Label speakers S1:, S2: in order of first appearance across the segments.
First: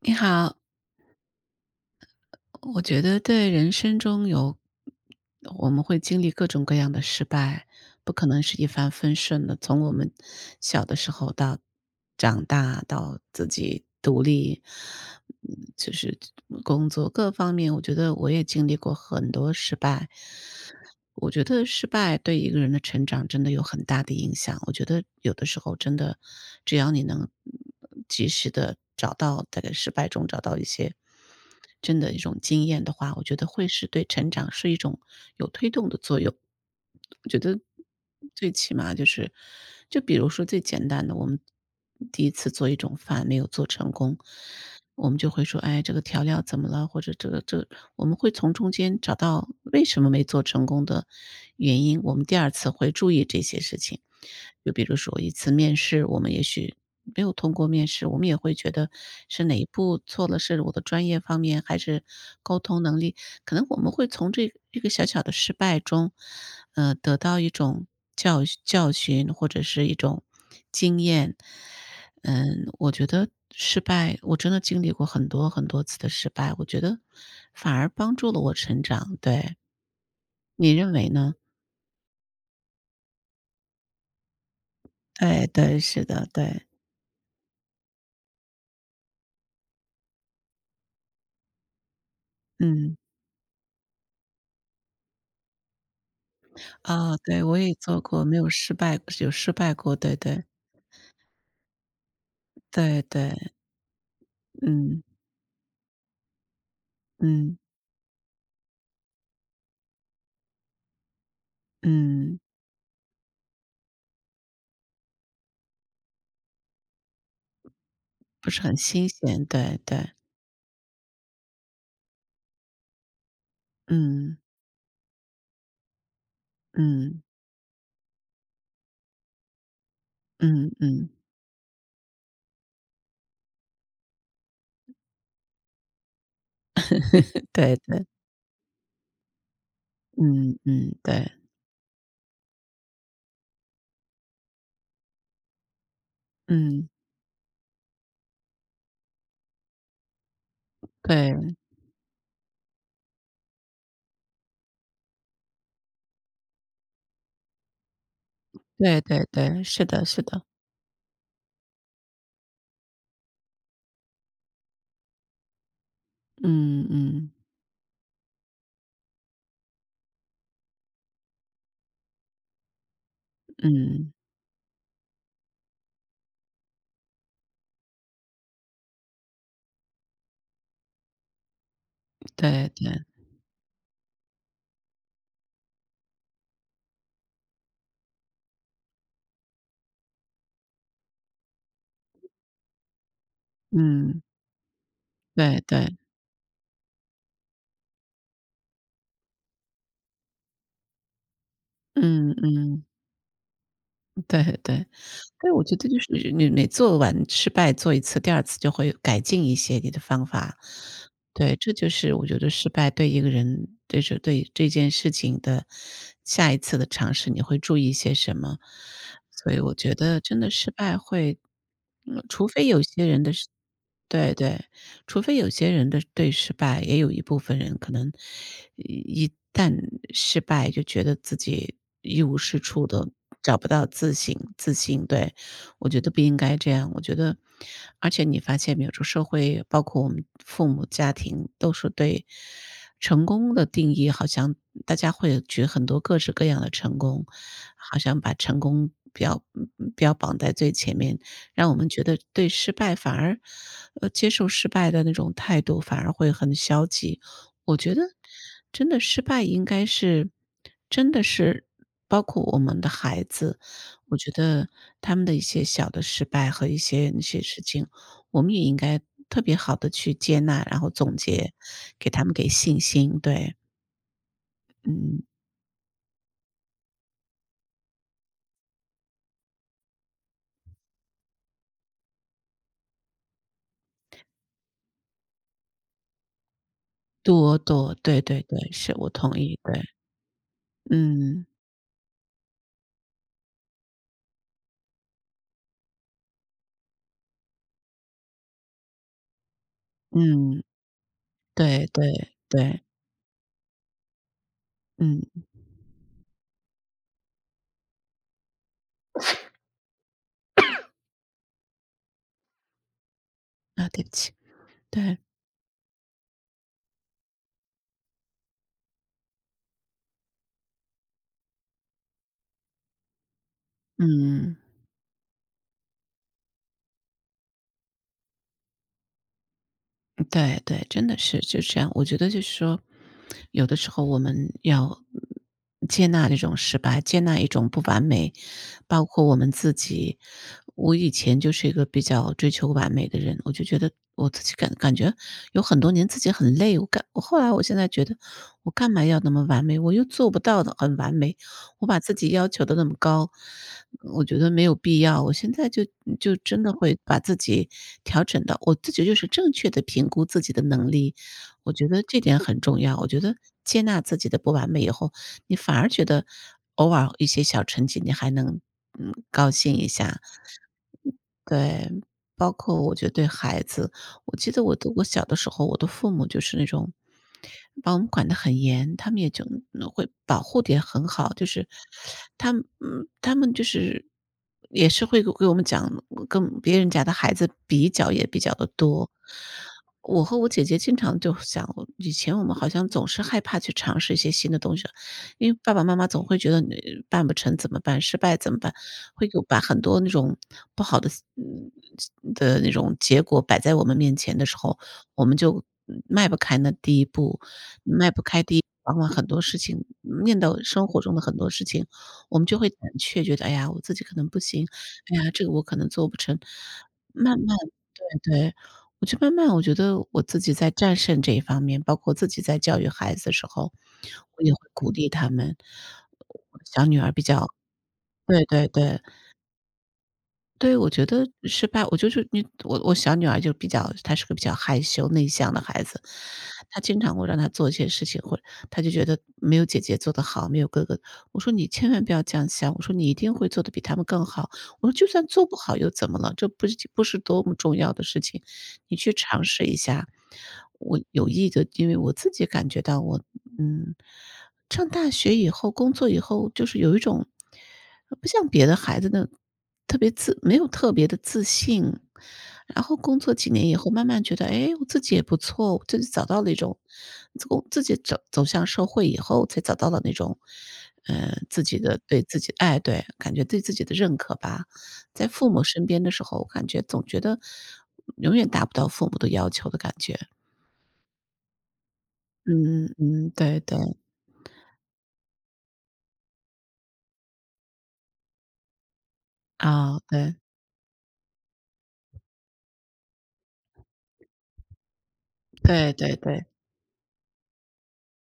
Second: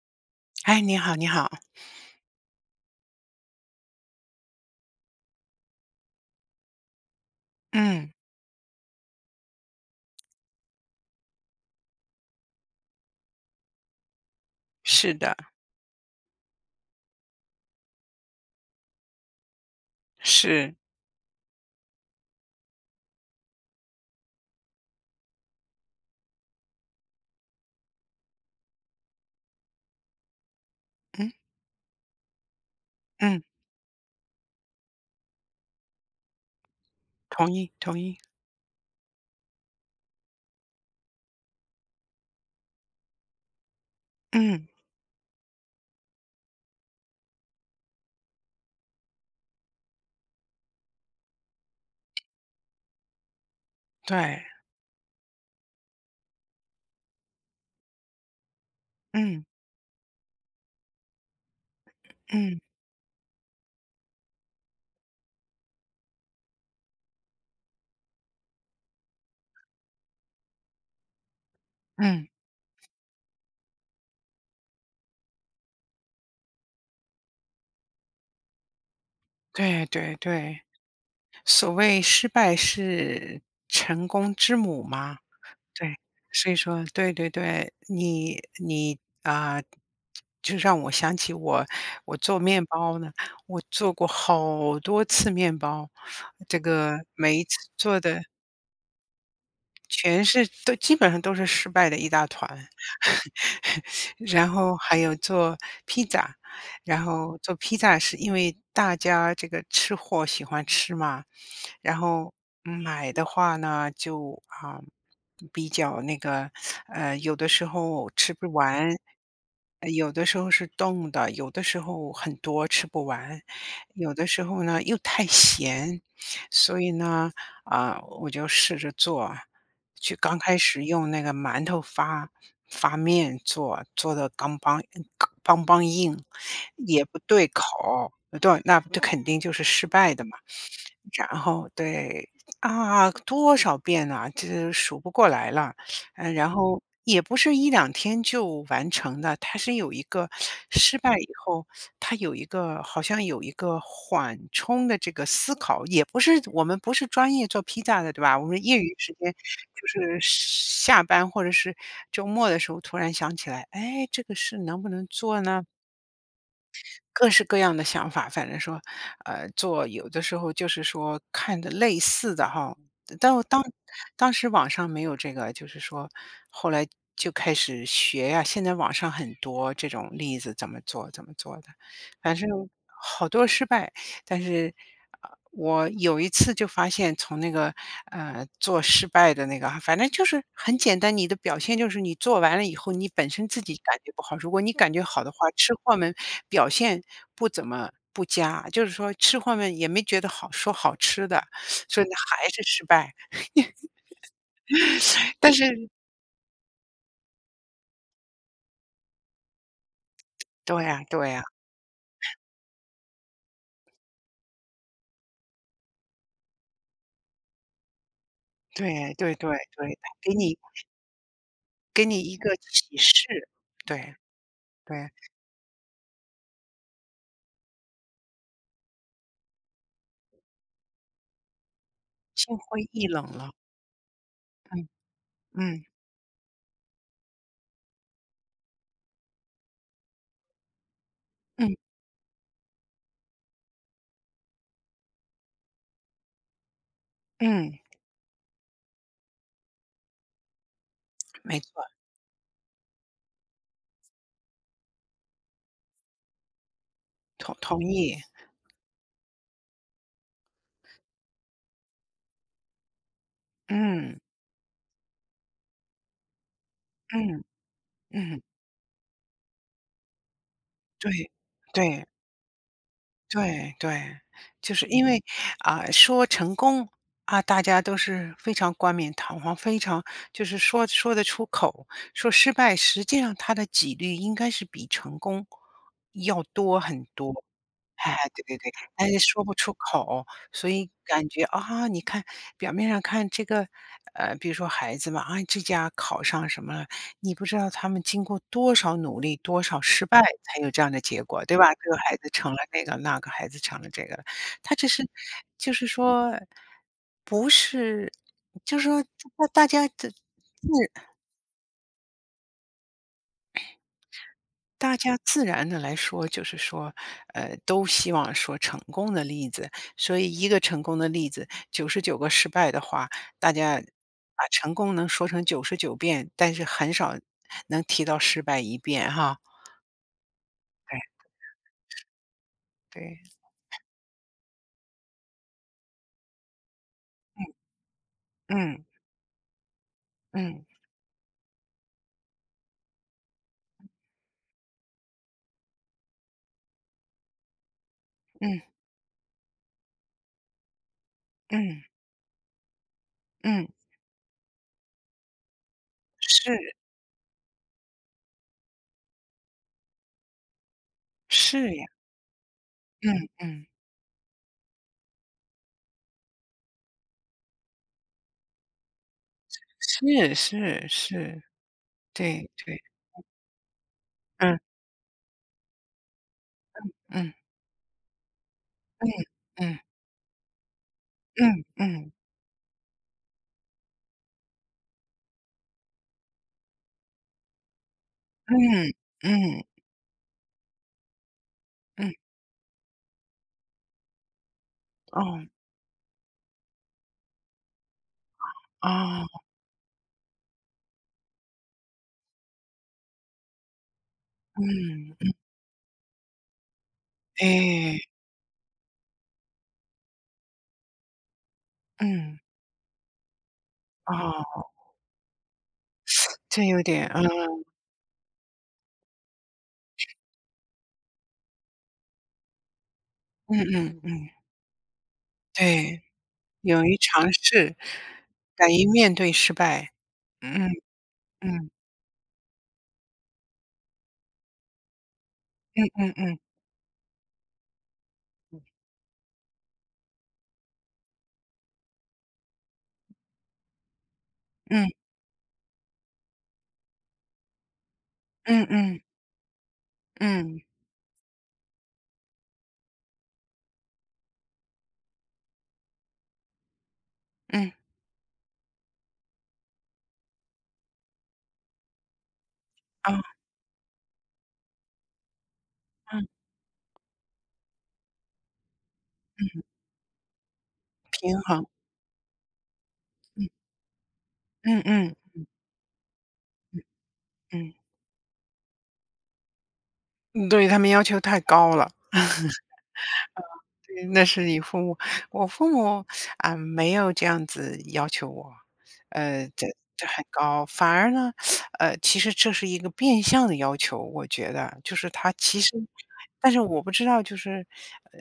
S1: 你好，
S2: 哎，你好，你好。
S1: 我觉得对人生中有，我们会经历各种各样的失败，
S2: 嗯。
S1: 不可能是一帆风顺的。从我们小的时候到长大，到自己独立，
S2: 是的。
S1: 就是工作各方面，我觉得我也经历过很多失败。
S2: 是。
S1: 我觉得失败对一个人的成长真的有很大的影响。我觉得有的时候真的，只要你能及时的找到在这个失败中找到一些
S2: 嗯
S1: 真的一种经验的话，我觉
S2: 嗯。
S1: 得会是对成长是一种有推动的作用。我觉
S2: 同
S1: 得
S2: 意，同意。
S1: 最起码就是，就比如说最简单的，我们第一次做一种饭没有做成功，
S2: 嗯。
S1: 我们就会说：“哎，这个调料怎么了？”或者我们会从中间找到为什么没做成功的原因，我们第二次会注意这些事情。
S2: 对。
S1: 就比如说一次面试，我们也许没有通过面试，我们也会觉得
S2: 嗯
S1: 是哪一步错了，是我的专业方面还是
S2: 嗯
S1: 沟通能力？可能我们会从这一个小小的失败中，得到一种教训或者是一种经验。
S2: 嗯。
S1: 嗯，我觉得失败，我真的经历过很多很多次的失败，我觉得反而帮助了我成长。对，
S2: 对对对。
S1: 你认为呢？
S2: 所谓失败是成功之母嘛。
S1: 对对，
S2: 对。
S1: 是的，
S2: 所以
S1: 对。
S2: 说，对对对，你就让我想起我做面
S1: 嗯，
S2: 包呢，我做过好多次面包，这个
S1: 啊，
S2: 每
S1: 对，
S2: 一次
S1: 我也
S2: 做
S1: 做
S2: 的
S1: 过，没有失败，有失败过，对
S2: 全
S1: 对。
S2: 是都基本上都是失败的一大团。
S1: 对对，
S2: 然后还
S1: 嗯
S2: 有做披萨。然后做
S1: 嗯
S2: 披萨是因为大家这个吃货喜欢吃嘛。然后
S1: 嗯，
S2: 买的话呢，就比较那个，有的时候吃
S1: 不
S2: 不
S1: 是很
S2: 完，
S1: 新鲜，对
S2: 有
S1: 对，
S2: 的时候是冻的，有的时候很多吃不完，有的
S1: 嗯
S2: 时候呢又太咸。所以
S1: 嗯
S2: 呢，我就试着做，去刚开
S1: 嗯
S2: 始
S1: 嗯，
S2: 用那个馒头发面做，做的刚邦邦硬，也不对
S1: 对对，
S2: 口。对，那这肯定就是失败的嘛。
S1: 嗯嗯
S2: 然
S1: 对，
S2: 后对。啊，多少遍呐，这数不过来了。嗯。然后
S1: 嗯
S2: 也不是一两天就完成的，它是有一个失败以
S1: 对
S2: 后，它有一个缓冲的这个思考。也不是。。。我们不是专业做披萨的，对吧？我们业余
S1: 对
S2: 时
S1: 对
S2: 间
S1: 对，是
S2: 就
S1: 的
S2: 是
S1: 是的，
S2: 下班或者是周末的时候突然想起来，哎，这个事能不能做呢？
S1: 嗯
S2: 各
S1: 嗯
S2: 式各样的想法。反正说，做有的时候就是说看的类似的哈。但我当
S1: 嗯，
S2: 当时网上没有这个，就是说后来就开始学呀、现在网上很多这种例子怎么做怎么做的。反正
S1: 对对，
S2: 好多失败。但是，我有一次就发现从那个，做失败的那个反正就是很简单。你的表现就是你做完了以后，你本身自己感觉
S1: 嗯
S2: 不好。如果你感觉好的话，
S1: 对
S2: 吃货
S1: 对，
S2: 们表现不怎么不佳，就是说吃货们也没觉得好说好吃的。所以呢
S1: 嗯
S2: 还是失
S1: 嗯
S2: 败。
S1: 对对。对，
S2: 但
S1: 我觉得
S2: 是
S1: 就是你每做完失败做一次，第二次就会改进一些你的方法。
S2: 对呀对呀。
S1: 对，这就是我觉得失败对一个人，对这件事情的下一次的尝试，你会注意些什么。
S2: 对对
S1: 所
S2: 对
S1: 以我觉
S2: 对。它
S1: 得真的失败会
S2: 给你
S1: 嗯，
S2: 一
S1: 除
S2: 个
S1: 非有
S2: 启
S1: 些人的是
S2: 示。对
S1: 对对。
S2: 对。
S1: 除非有些人的对失败也有一部分人可能一旦失败就觉得自己一无
S2: 心
S1: 是处
S2: 灰意
S1: 的，
S2: 冷了。
S1: 找不到自信自
S2: 嗯
S1: 信。对，
S2: 嗯
S1: 我觉得不应该这样。我觉得，而且你发现没有，这社会包括我们父母家庭都
S2: 嗯
S1: 是对成功的定义，好像大家会举很多各式各样的成功，
S2: 嗯。
S1: 好像把成功标榜在最前面。
S2: 没
S1: 让我
S2: 错。
S1: 们觉得对失败反而接受失败的那种态度反而会很消极。
S2: 同
S1: 我
S2: 同
S1: 觉得
S2: 意，
S1: 真的失败应该是真的是包括我们的孩子，我
S2: 嗯。
S1: 觉得他们的一些小的失败和一些那些
S2: 嗯。
S1: 事情，
S2: 嗯。
S1: 我们也应该特别好的去接纳，然后
S2: 对。
S1: 总结，
S2: 对。
S1: 给他们给信心，对，
S2: 对。对。就是因为，
S1: 嗯，
S2: 啊，说成功，啊，大家都是非常冠冕堂皇，非常就是说说得出口。说失败，实际上它的几率应该是比成功要多很多。
S1: 多多，
S2: 哎，
S1: 对对
S2: 对对对，
S1: 对，是，
S2: 但
S1: 我
S2: 是
S1: 同
S2: 说不
S1: 意，
S2: 出
S1: 对，
S2: 口。所以感觉
S1: 嗯，
S2: 啊，你看表面上看这个，比如说孩子嘛，啊，这家考上什么了，你不知道他们经过多少努力、多少失败才
S1: 嗯，
S2: 有这样的结果，对吧？
S1: 对
S2: 这个
S1: 对
S2: 孩子成了
S1: 对，
S2: 那个，那个孩子成了这个了。他只是
S1: 嗯，
S2: 就是说，不是，就是说自
S1: 啊，对不起。
S2: 大家
S1: 对，
S2: 自然的来说，就是说，都希望说成功的例子。所以一个成功的例子99个失败的话，大家把
S1: 嗯，
S2: 成功能说成99遍，但是很少能提到失败一遍哈。
S1: 对对，
S2: 对。
S1: 真的是就这样。我觉得就是说，
S2: 对。
S1: 有的时候我们要接纳这种失败，接纳一种不完美，
S2: 嗯。
S1: 包括我们自己。
S2: 嗯。
S1: 我以前就是一个比较追求完美的人，我就觉得我自己感觉有很多年自己很累，我干我后来我现在觉得
S2: 嗯。
S1: 我干嘛要那么完美，我又做不到的很完美。
S2: 嗯。
S1: 我把自己要求的那么高，
S2: 嗯。
S1: 我觉得没有必要。我现在就就
S2: 是。
S1: 真的会把自己调整到我自己就是正确的评估自己的能力，
S2: 是
S1: 我
S2: 呀。
S1: 觉得这点很重要。我觉
S2: 嗯。
S1: 得
S2: 嗯。
S1: 接纳自己的不完美以后，你反而觉得偶尔一些小成绩，你还能，嗯，高兴一下。
S2: 是。是。是。
S1: 对，
S2: 对。
S1: 包
S2: 对。
S1: 括我觉得对孩子，我记
S2: 嗯
S1: 得我小的时候，我的父母就是那种
S2: 嗯
S1: 把我们管得很严，他们也就
S2: 嗯
S1: 会保护得也很好，就
S2: 嗯
S1: 是
S2: 嗯
S1: 他们他们就是也是会给我们讲跟别人家的孩子比较也比较的
S2: 嗯
S1: 多。
S2: 嗯嗯
S1: 我和我姐姐经常就想，
S2: 嗯。
S1: 以前我们好像总是害怕去尝试一些新的东西，
S2: 哦，
S1: 因为爸爸妈妈总会觉得你办不成怎么办，失败怎么办？会有
S2: 哦，
S1: 把很多那种不好的嗯的那种结果摆在我们面前的时候，我
S2: 嗯。
S1: 们就迈不开那第一步，
S2: 哎，
S1: 迈不开第一往往很多事情生活中的很多事情，
S2: 嗯，
S1: 我们就会胆怯，觉得哎呀，我自己可能不
S2: 哦，
S1: 行，哎呀，这个我可能做不成。
S2: 这有点嗯，
S1: 慢慢对对，我就慢慢我觉得我自己在战胜这一方面，包括自己在教育孩子的时
S2: 嗯
S1: 候，
S2: 嗯嗯，
S1: 我也会鼓励他们。
S2: 对，
S1: 我小
S2: 勇于
S1: 女儿比
S2: 尝
S1: 较
S2: 试，
S1: 对对
S2: 敢于
S1: 对。
S2: 面对失败，嗯
S1: 对，我觉得失
S2: 嗯
S1: 败，我就是你我我小女儿就比较她是个比较害羞内向的孩
S2: 嗯
S1: 子，
S2: 嗯嗯
S1: 她经常会让她做一些事情，或者她就觉得没有姐姐做得好，没有哥哥。我说你千万不要这样想，我说你一定会做得比他们更好。我说
S2: 嗯
S1: 就算做不好又怎么了？这不是多么重要的事情，
S2: 嗯
S1: 你
S2: 嗯
S1: 去尝试一下。
S2: 嗯，
S1: 我有意的，因为我自己感觉到我，嗯，上大学以后，工作以后，就是有一种。
S2: 嗯
S1: 不像别的孩子呢，特别自没有特别的自信。然后
S2: 啊。
S1: 工作几年以后，慢慢觉得，哎，我自己也不错，我自己找
S2: 嗯
S1: 到了一种自己走向社会以后，才
S2: 嗯。
S1: 找到了那种，
S2: 平
S1: 自
S2: 衡。
S1: 己的对自己哎，对，感觉对自己的认可吧。
S2: 嗯嗯
S1: 在父母身边的时候，我感觉总觉得
S2: 嗯。
S1: 永远达不到父母的要求的感觉。
S2: 嗯，对，他们要求太高了。
S1: 嗯嗯，对对，
S2: 对，那是你父母。我父母，啊，没有这样子要求我。呃，这
S1: 啊，
S2: 这很
S1: 对，
S2: 高。反而呢，其实这是一个变相的要求，我觉得就是他其实。。。
S1: 对对对，
S2: 但是我不知道就是，呃，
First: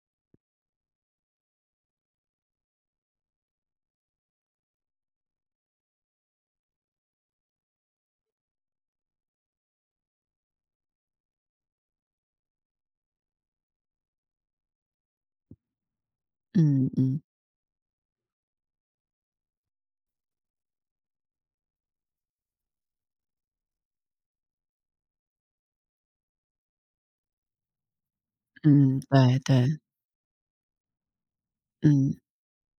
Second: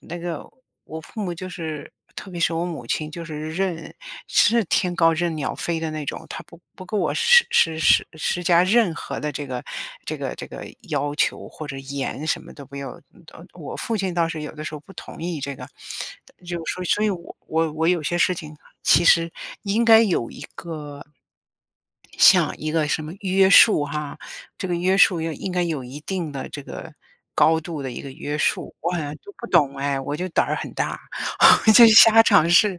S2: 那个。。。我父母就是，特别是我母亲就是是天高任鸟飞的那种。她不给我施加任何的这个这个要求或者严什么都不要。我父亲倒是有的时候不同意这个。就所以
S1: 嗯
S2: 所以
S1: 嗯，
S2: 我有些事情其实应该有一个像一个什么约束哈。这个约束要应该有一定的这个高度的一个约束。我好
S1: 嗯，
S2: 像都
S1: 对
S2: 不懂
S1: 对，
S2: 哎，我就胆儿很大。我就
S1: 嗯。
S2: 瞎尝试，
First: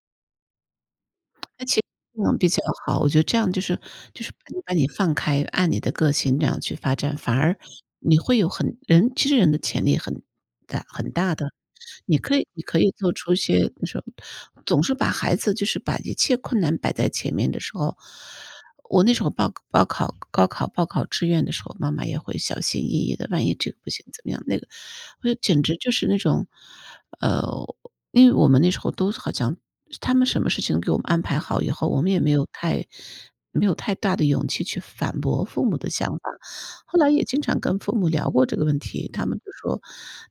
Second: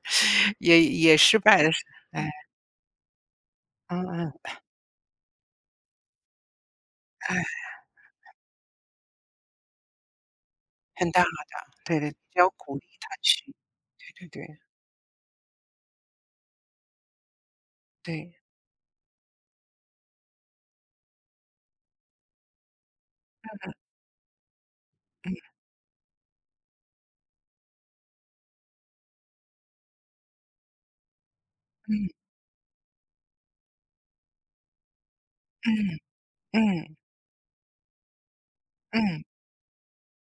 S2: 也失败
S1: 那
S2: 了。
S1: 其实这
S2: 哎。
S1: 样比较好，我觉得这样就是
S2: 嗯
S1: 就
S2: 嗯。
S1: 是把你放开，按你的个性这样去发展，反
S2: 哎。
S1: 而你会有很其实人的潜力很大
S2: 很
S1: 很
S2: 大。
S1: 大的。
S2: 对对，要
S1: 你
S2: 鼓
S1: 可
S2: 励
S1: 以
S2: 他
S1: 做出一
S2: 去。
S1: 些就是
S2: 对对对
S1: 总是把孩子就是把一切困难摆在前面的时候，
S2: 对。
S1: 我那时候报报考高考报考志愿的时候，妈妈也会小心翼翼的，万一这个不行怎么样，那个，我就
S2: 嗯
S1: 简直就是那种，呃，因为我们那时候都好像他们什么事情给我们安排好以后，我们也
S2: 嗯
S1: 没有太大的勇气去反驳父母的
S2: 嗯
S1: 想法。
S2: 嗯
S1: 后来也经常跟父母聊过这个问题，
S2: 嗯。
S1: 他们就说，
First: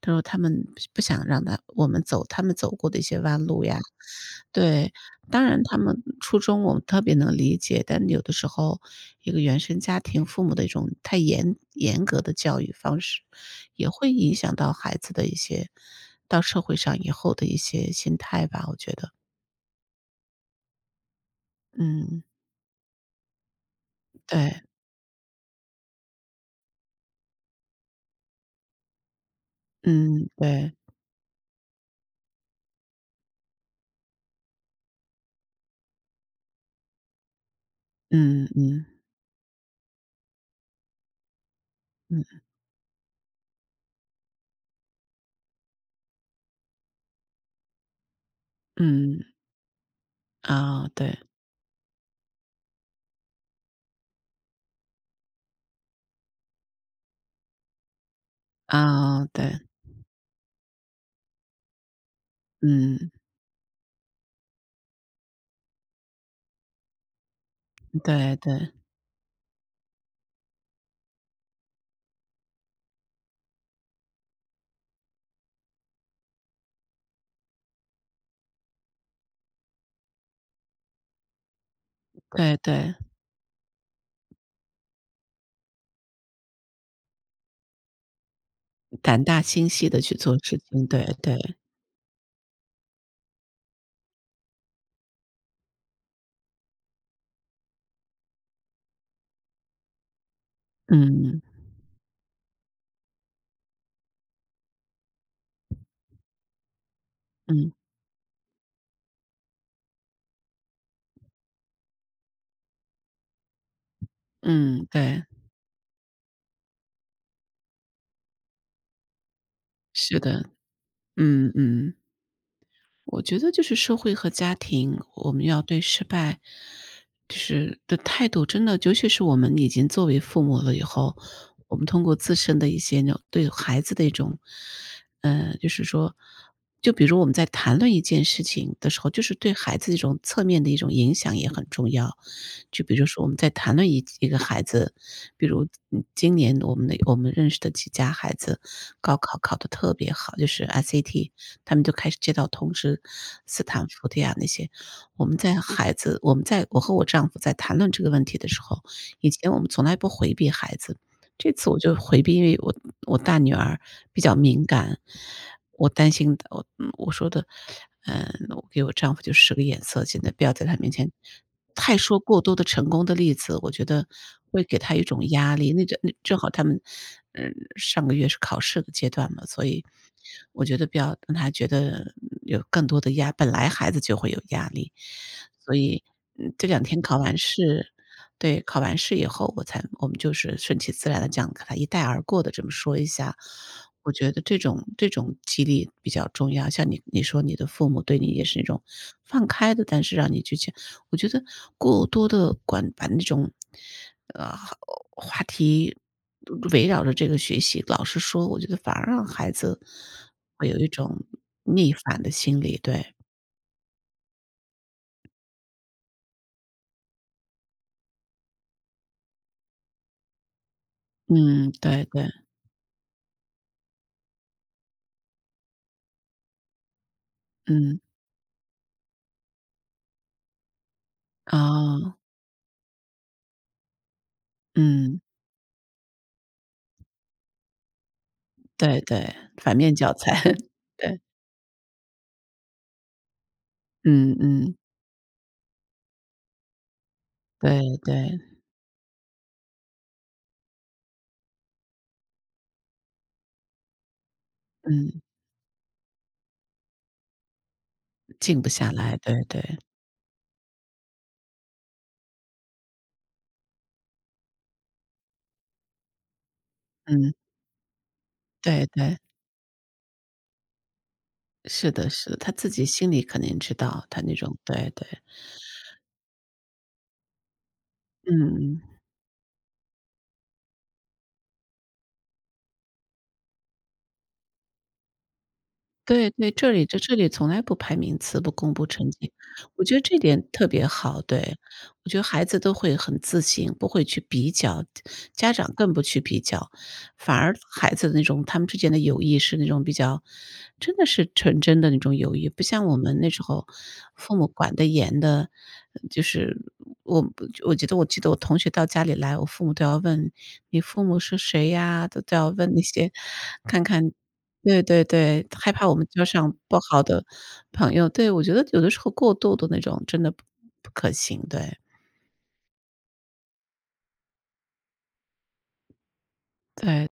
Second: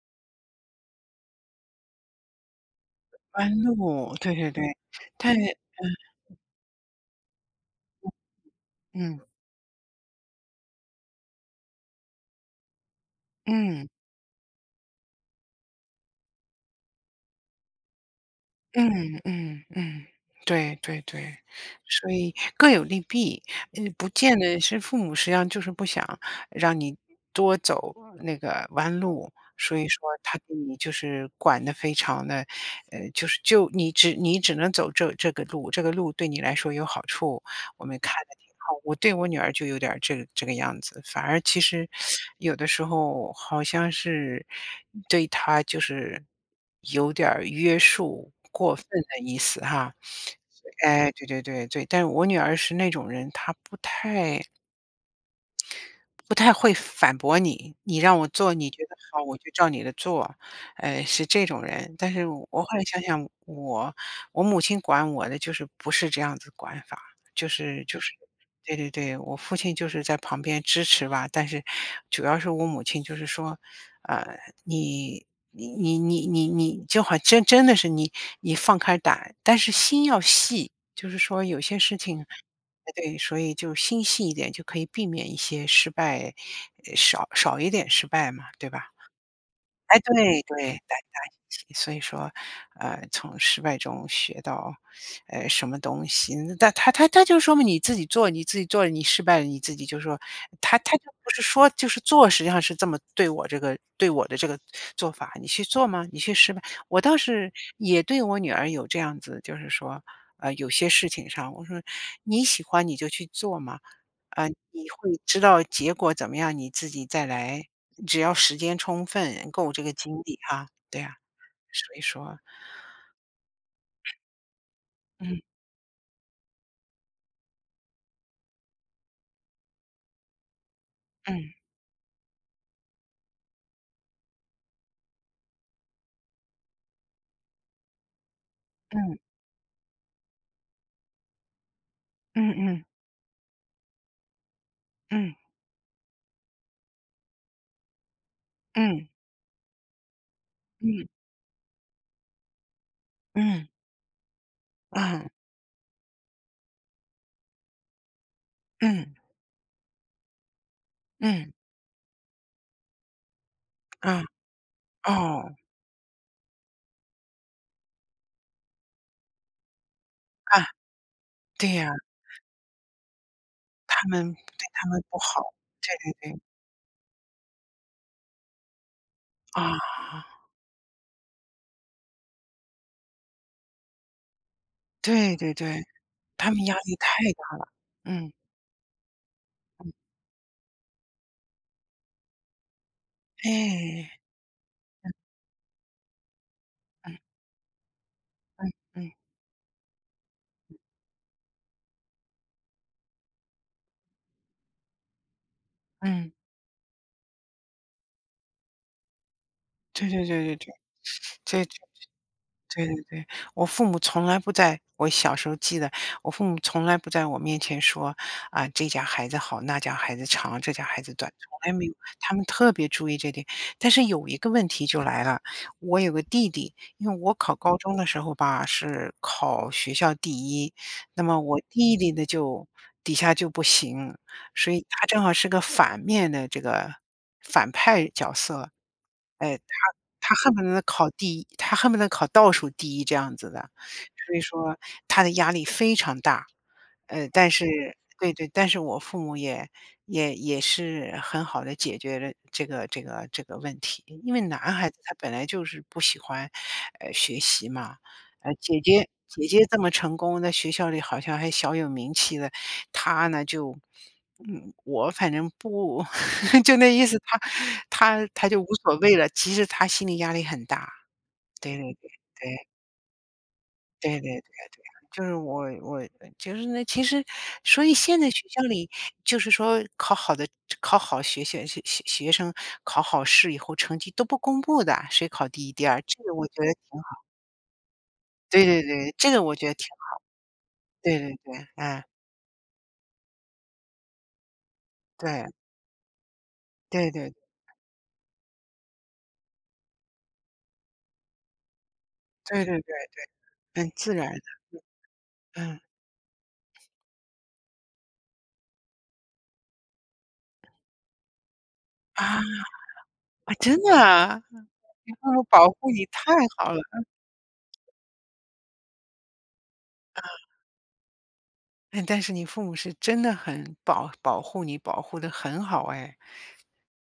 S1: 他说他们不想让我们走他们走过的一些弯
S2: 弯
S1: 路呀。
S2: 路，对对对。
S1: 对，
S2: 但
S1: 当然他们初衷我们特别能理解，但有的时候
S2: 嗯嗯
S1: 一个原生家庭父母的一种太严格的教育方式，
S2: 嗯。
S1: 也会影响到孩子的一些到社会上以后的一些心态吧，我觉得。
S2: 嗯嗯嗯。对对对。所
S1: 嗯，
S2: 以各有利弊。不见得
S1: 对，
S2: 是父母。。。实际上就是不想让你多走那个弯路，所以说
S1: 嗯，
S2: 他对
S1: 对，
S2: 你就是管的非常的，就是就你只你只能走这这个路，这个路对你来说有好处。我们看的
S1: 嗯
S2: 挺好。
S1: 嗯
S2: 我对我女儿就有点儿这个样子。反而其实
S1: 嗯
S2: 有的时候好像是对她就是有点儿约束过分的
S1: 嗯，
S2: 意思哈。
S1: 啊，
S2: 哎，
S1: 对，
S2: 对对对对。但是我女儿是那种人，她不太会反驳你。你让我做你觉得好，
S1: 啊，
S2: 我就
S1: 对，
S2: 照你的做，是这种人。但是我后来想
S1: 嗯，
S2: 想，我我母亲管我的就是不是这样子管法。就是
S1: 对对
S2: 对对对，我父亲就是在旁边支持吧。但是主要是我母亲就是说，呃，你。你你就好。真真的是你，你放开胆，但是心要细。就是说有些事情，哎，
S1: 对对，
S2: 对，所以就心细一点，就可以避免一些失败。少一点失败嘛，对吧？
S1: 胆大心细
S2: 哎，
S1: 的去做
S2: 对
S1: 事
S2: 对。
S1: 情，
S2: 大
S1: 对
S2: 大
S1: 对，
S2: 一起。所以说，从失败中学到，什么东西。但他就说明你自己做。你自己做，你失败了，你自己就说。他就不
S1: 嗯
S2: 是说就是做。实际上是这么对我对我的这个做法，你去做吗？你去失败。我倒是
S1: 嗯
S2: 也对我女儿有这样子。就是说，有些事情上，我说你喜欢你就去做嘛。你
S1: 嗯，
S2: 会
S1: 对，
S2: 知道结果怎么样，你自己再来。只要时间充分，够这个精
S1: 是
S2: 力
S1: 的，
S2: 哈。对呀。
S1: 嗯
S2: 所
S1: 嗯。
S2: 以说，
S1: 我觉得就是社会和家庭，我
S2: 嗯
S1: 们要对失败，就是的态度，真的，尤其是我们已经作为父母了以后，
S2: 嗯
S1: 我们通过自身的一些那种对孩子的一种，就是说，就比如我们在谈论一件事情的时候，
S2: 嗯
S1: 就是对孩子一种侧面的一种影响也很重要。
S2: 嗯嗯
S1: 就比如说我们在谈论一个孩子，
S2: 嗯
S1: 比如今年我们认识的几家孩子，
S2: 嗯
S1: 高考考得特别好，就是
S2: 嗯
S1: SAT,他们就开始接到通知，斯坦福的呀那些。
S2: 嗯
S1: 我们在我和我丈夫在谈论这个问题的时候，
S2: 嗯
S1: 以前我们从来不回避孩子，
S2: 嗯
S1: 这次我就回避，因为我大女儿比
S2: 嗯。
S1: 较敏感，
S2: 哦，
S1: 我担心的我嗯我说的，嗯，我给我丈夫就使个眼色，现在不要
S2: 啊，
S1: 在他面前
S2: 对呀。
S1: 太说过多的成功的例子，我觉得
S2: 他们
S1: 会
S2: 对。。。
S1: 给
S2: 他
S1: 他一
S2: 们不
S1: 种
S2: 好。
S1: 压力。那
S2: 对
S1: 正
S2: 对
S1: 那正
S2: 对。
S1: 好他们，嗯，上个月是考试的阶段嘛，所
S2: 啊，
S1: 以我觉得不要让他觉得嗯有更多的压本来孩子就会有压力，
S2: 对对
S1: 所
S2: 对。
S1: 以，
S2: 他
S1: 嗯，
S2: 们
S1: 这
S2: 压
S1: 两
S2: 力
S1: 天考
S2: 太
S1: 完
S2: 大。
S1: 试
S2: 嗯。
S1: 对，考完试以后，我们就是顺其自然的这样给他一带而过的这么说一下。
S2: 哎。
S1: 我觉得这种激励比较重要，像
S2: 嗯
S1: 你说你的父母对你也是那
S2: 嗯
S1: 种
S2: 嗯
S1: 放开的，但是让你去我觉得过多的管把那种，呃，话题
S2: 嗯。
S1: 围绕着这个学习，老师说，我觉得反而让孩子
S2: 对对对对对。
S1: 会有一种
S2: 这。。。
S1: 逆反的心理，
S2: 对对
S1: 对。
S2: 对。我父母从来不在我小时候记得，我父母从来不在我面前说啊，这家孩子好，那家孩子长，这家孩子短，从
S1: 嗯，
S2: 来没有。
S1: 对对，
S2: 他们特别注意这点。但是有一个问题就来了。我有个弟弟，因为我考高中
S1: 嗯，
S2: 的时候吧，是考学校第一。那么我弟弟
S1: 啊，
S2: 呢就底下就不行，所以他正
S1: 嗯，
S2: 好是个反面的这个反派角色。
S1: 对对，反面教
S2: 他
S1: 材，
S2: 恨不得 考
S1: 对，
S2: 第一，他恨不得考倒数第一这样子的。所
S1: 嗯
S2: 以
S1: 嗯，
S2: 说他的压力非常大。但是
S1: 对
S2: 对
S1: 对，
S2: 对，但是我父母也也是很好的解决了这个这个问题。因为男孩子他
S1: 嗯，
S2: 本来就是不喜欢，学习嘛，
S1: 静不
S2: 姐
S1: 下
S2: 姐
S1: 来，对
S2: 姐姐
S1: 对，
S2: 这么成功，在学校里好像还小有名气的。她呢就，嗯，我反正不 就那意思。
S1: 嗯，
S2: 她就无
S1: 对
S2: 所谓
S1: 对，
S2: 了。其实她心理压力很大。对对
S1: 是的
S2: 对
S1: 是的，他自己心里肯定知道，
S2: 对对
S1: 他
S2: 对
S1: 那
S2: 对
S1: 种
S2: 对。
S1: 对对，
S2: 就是我就是那其实。所以现在学
S1: 嗯
S2: 校里
S1: 嗯。
S2: 就是说考好的考好学生考好试以后成绩都不公布的，谁考第一第二，这
S1: 对
S2: 个我
S1: 对，
S2: 觉得
S1: 这里在
S2: 挺
S1: 这里
S2: 好。
S1: 从来不排名次，不
S2: 对
S1: 公
S2: 对
S1: 布成
S2: 对，这
S1: 绩，
S2: 个我觉得
S1: 我
S2: 挺
S1: 觉得
S2: 好。
S1: 这点特别
S2: 对
S1: 好，
S2: 对
S1: 对。
S2: 对。哎。
S1: 我觉得孩子都会很自信，不会去比较，
S2: 对，
S1: 家长更不去比较，
S2: 对对，
S1: 反而孩子的那种他们之间的友谊是那种比较真的是纯真的那种友谊，不
S2: 对对对
S1: 像我们那
S2: 对。
S1: 时候
S2: 很自然
S1: 父
S2: 的。
S1: 母管得严的，
S2: 嗯。
S1: 就是我我觉得我记得我同学到家里来，我父母都要问："你父母是谁呀？"都
S2: 啊。
S1: 要问那些，
S2: 啊，真
S1: 看
S2: 的
S1: 看
S2: 啊？
S1: 对对
S2: 你父母
S1: 对，
S2: 保
S1: 害怕
S2: 护
S1: 我
S2: 你
S1: 们交
S2: 太
S1: 上
S2: 好
S1: 不
S2: 了。
S1: 好的朋友，对，我觉得有的时候过度的那种真的不可行，对，
S2: 哎，但是你父母是真的很保护你，保护的很好哎。
S1: 对。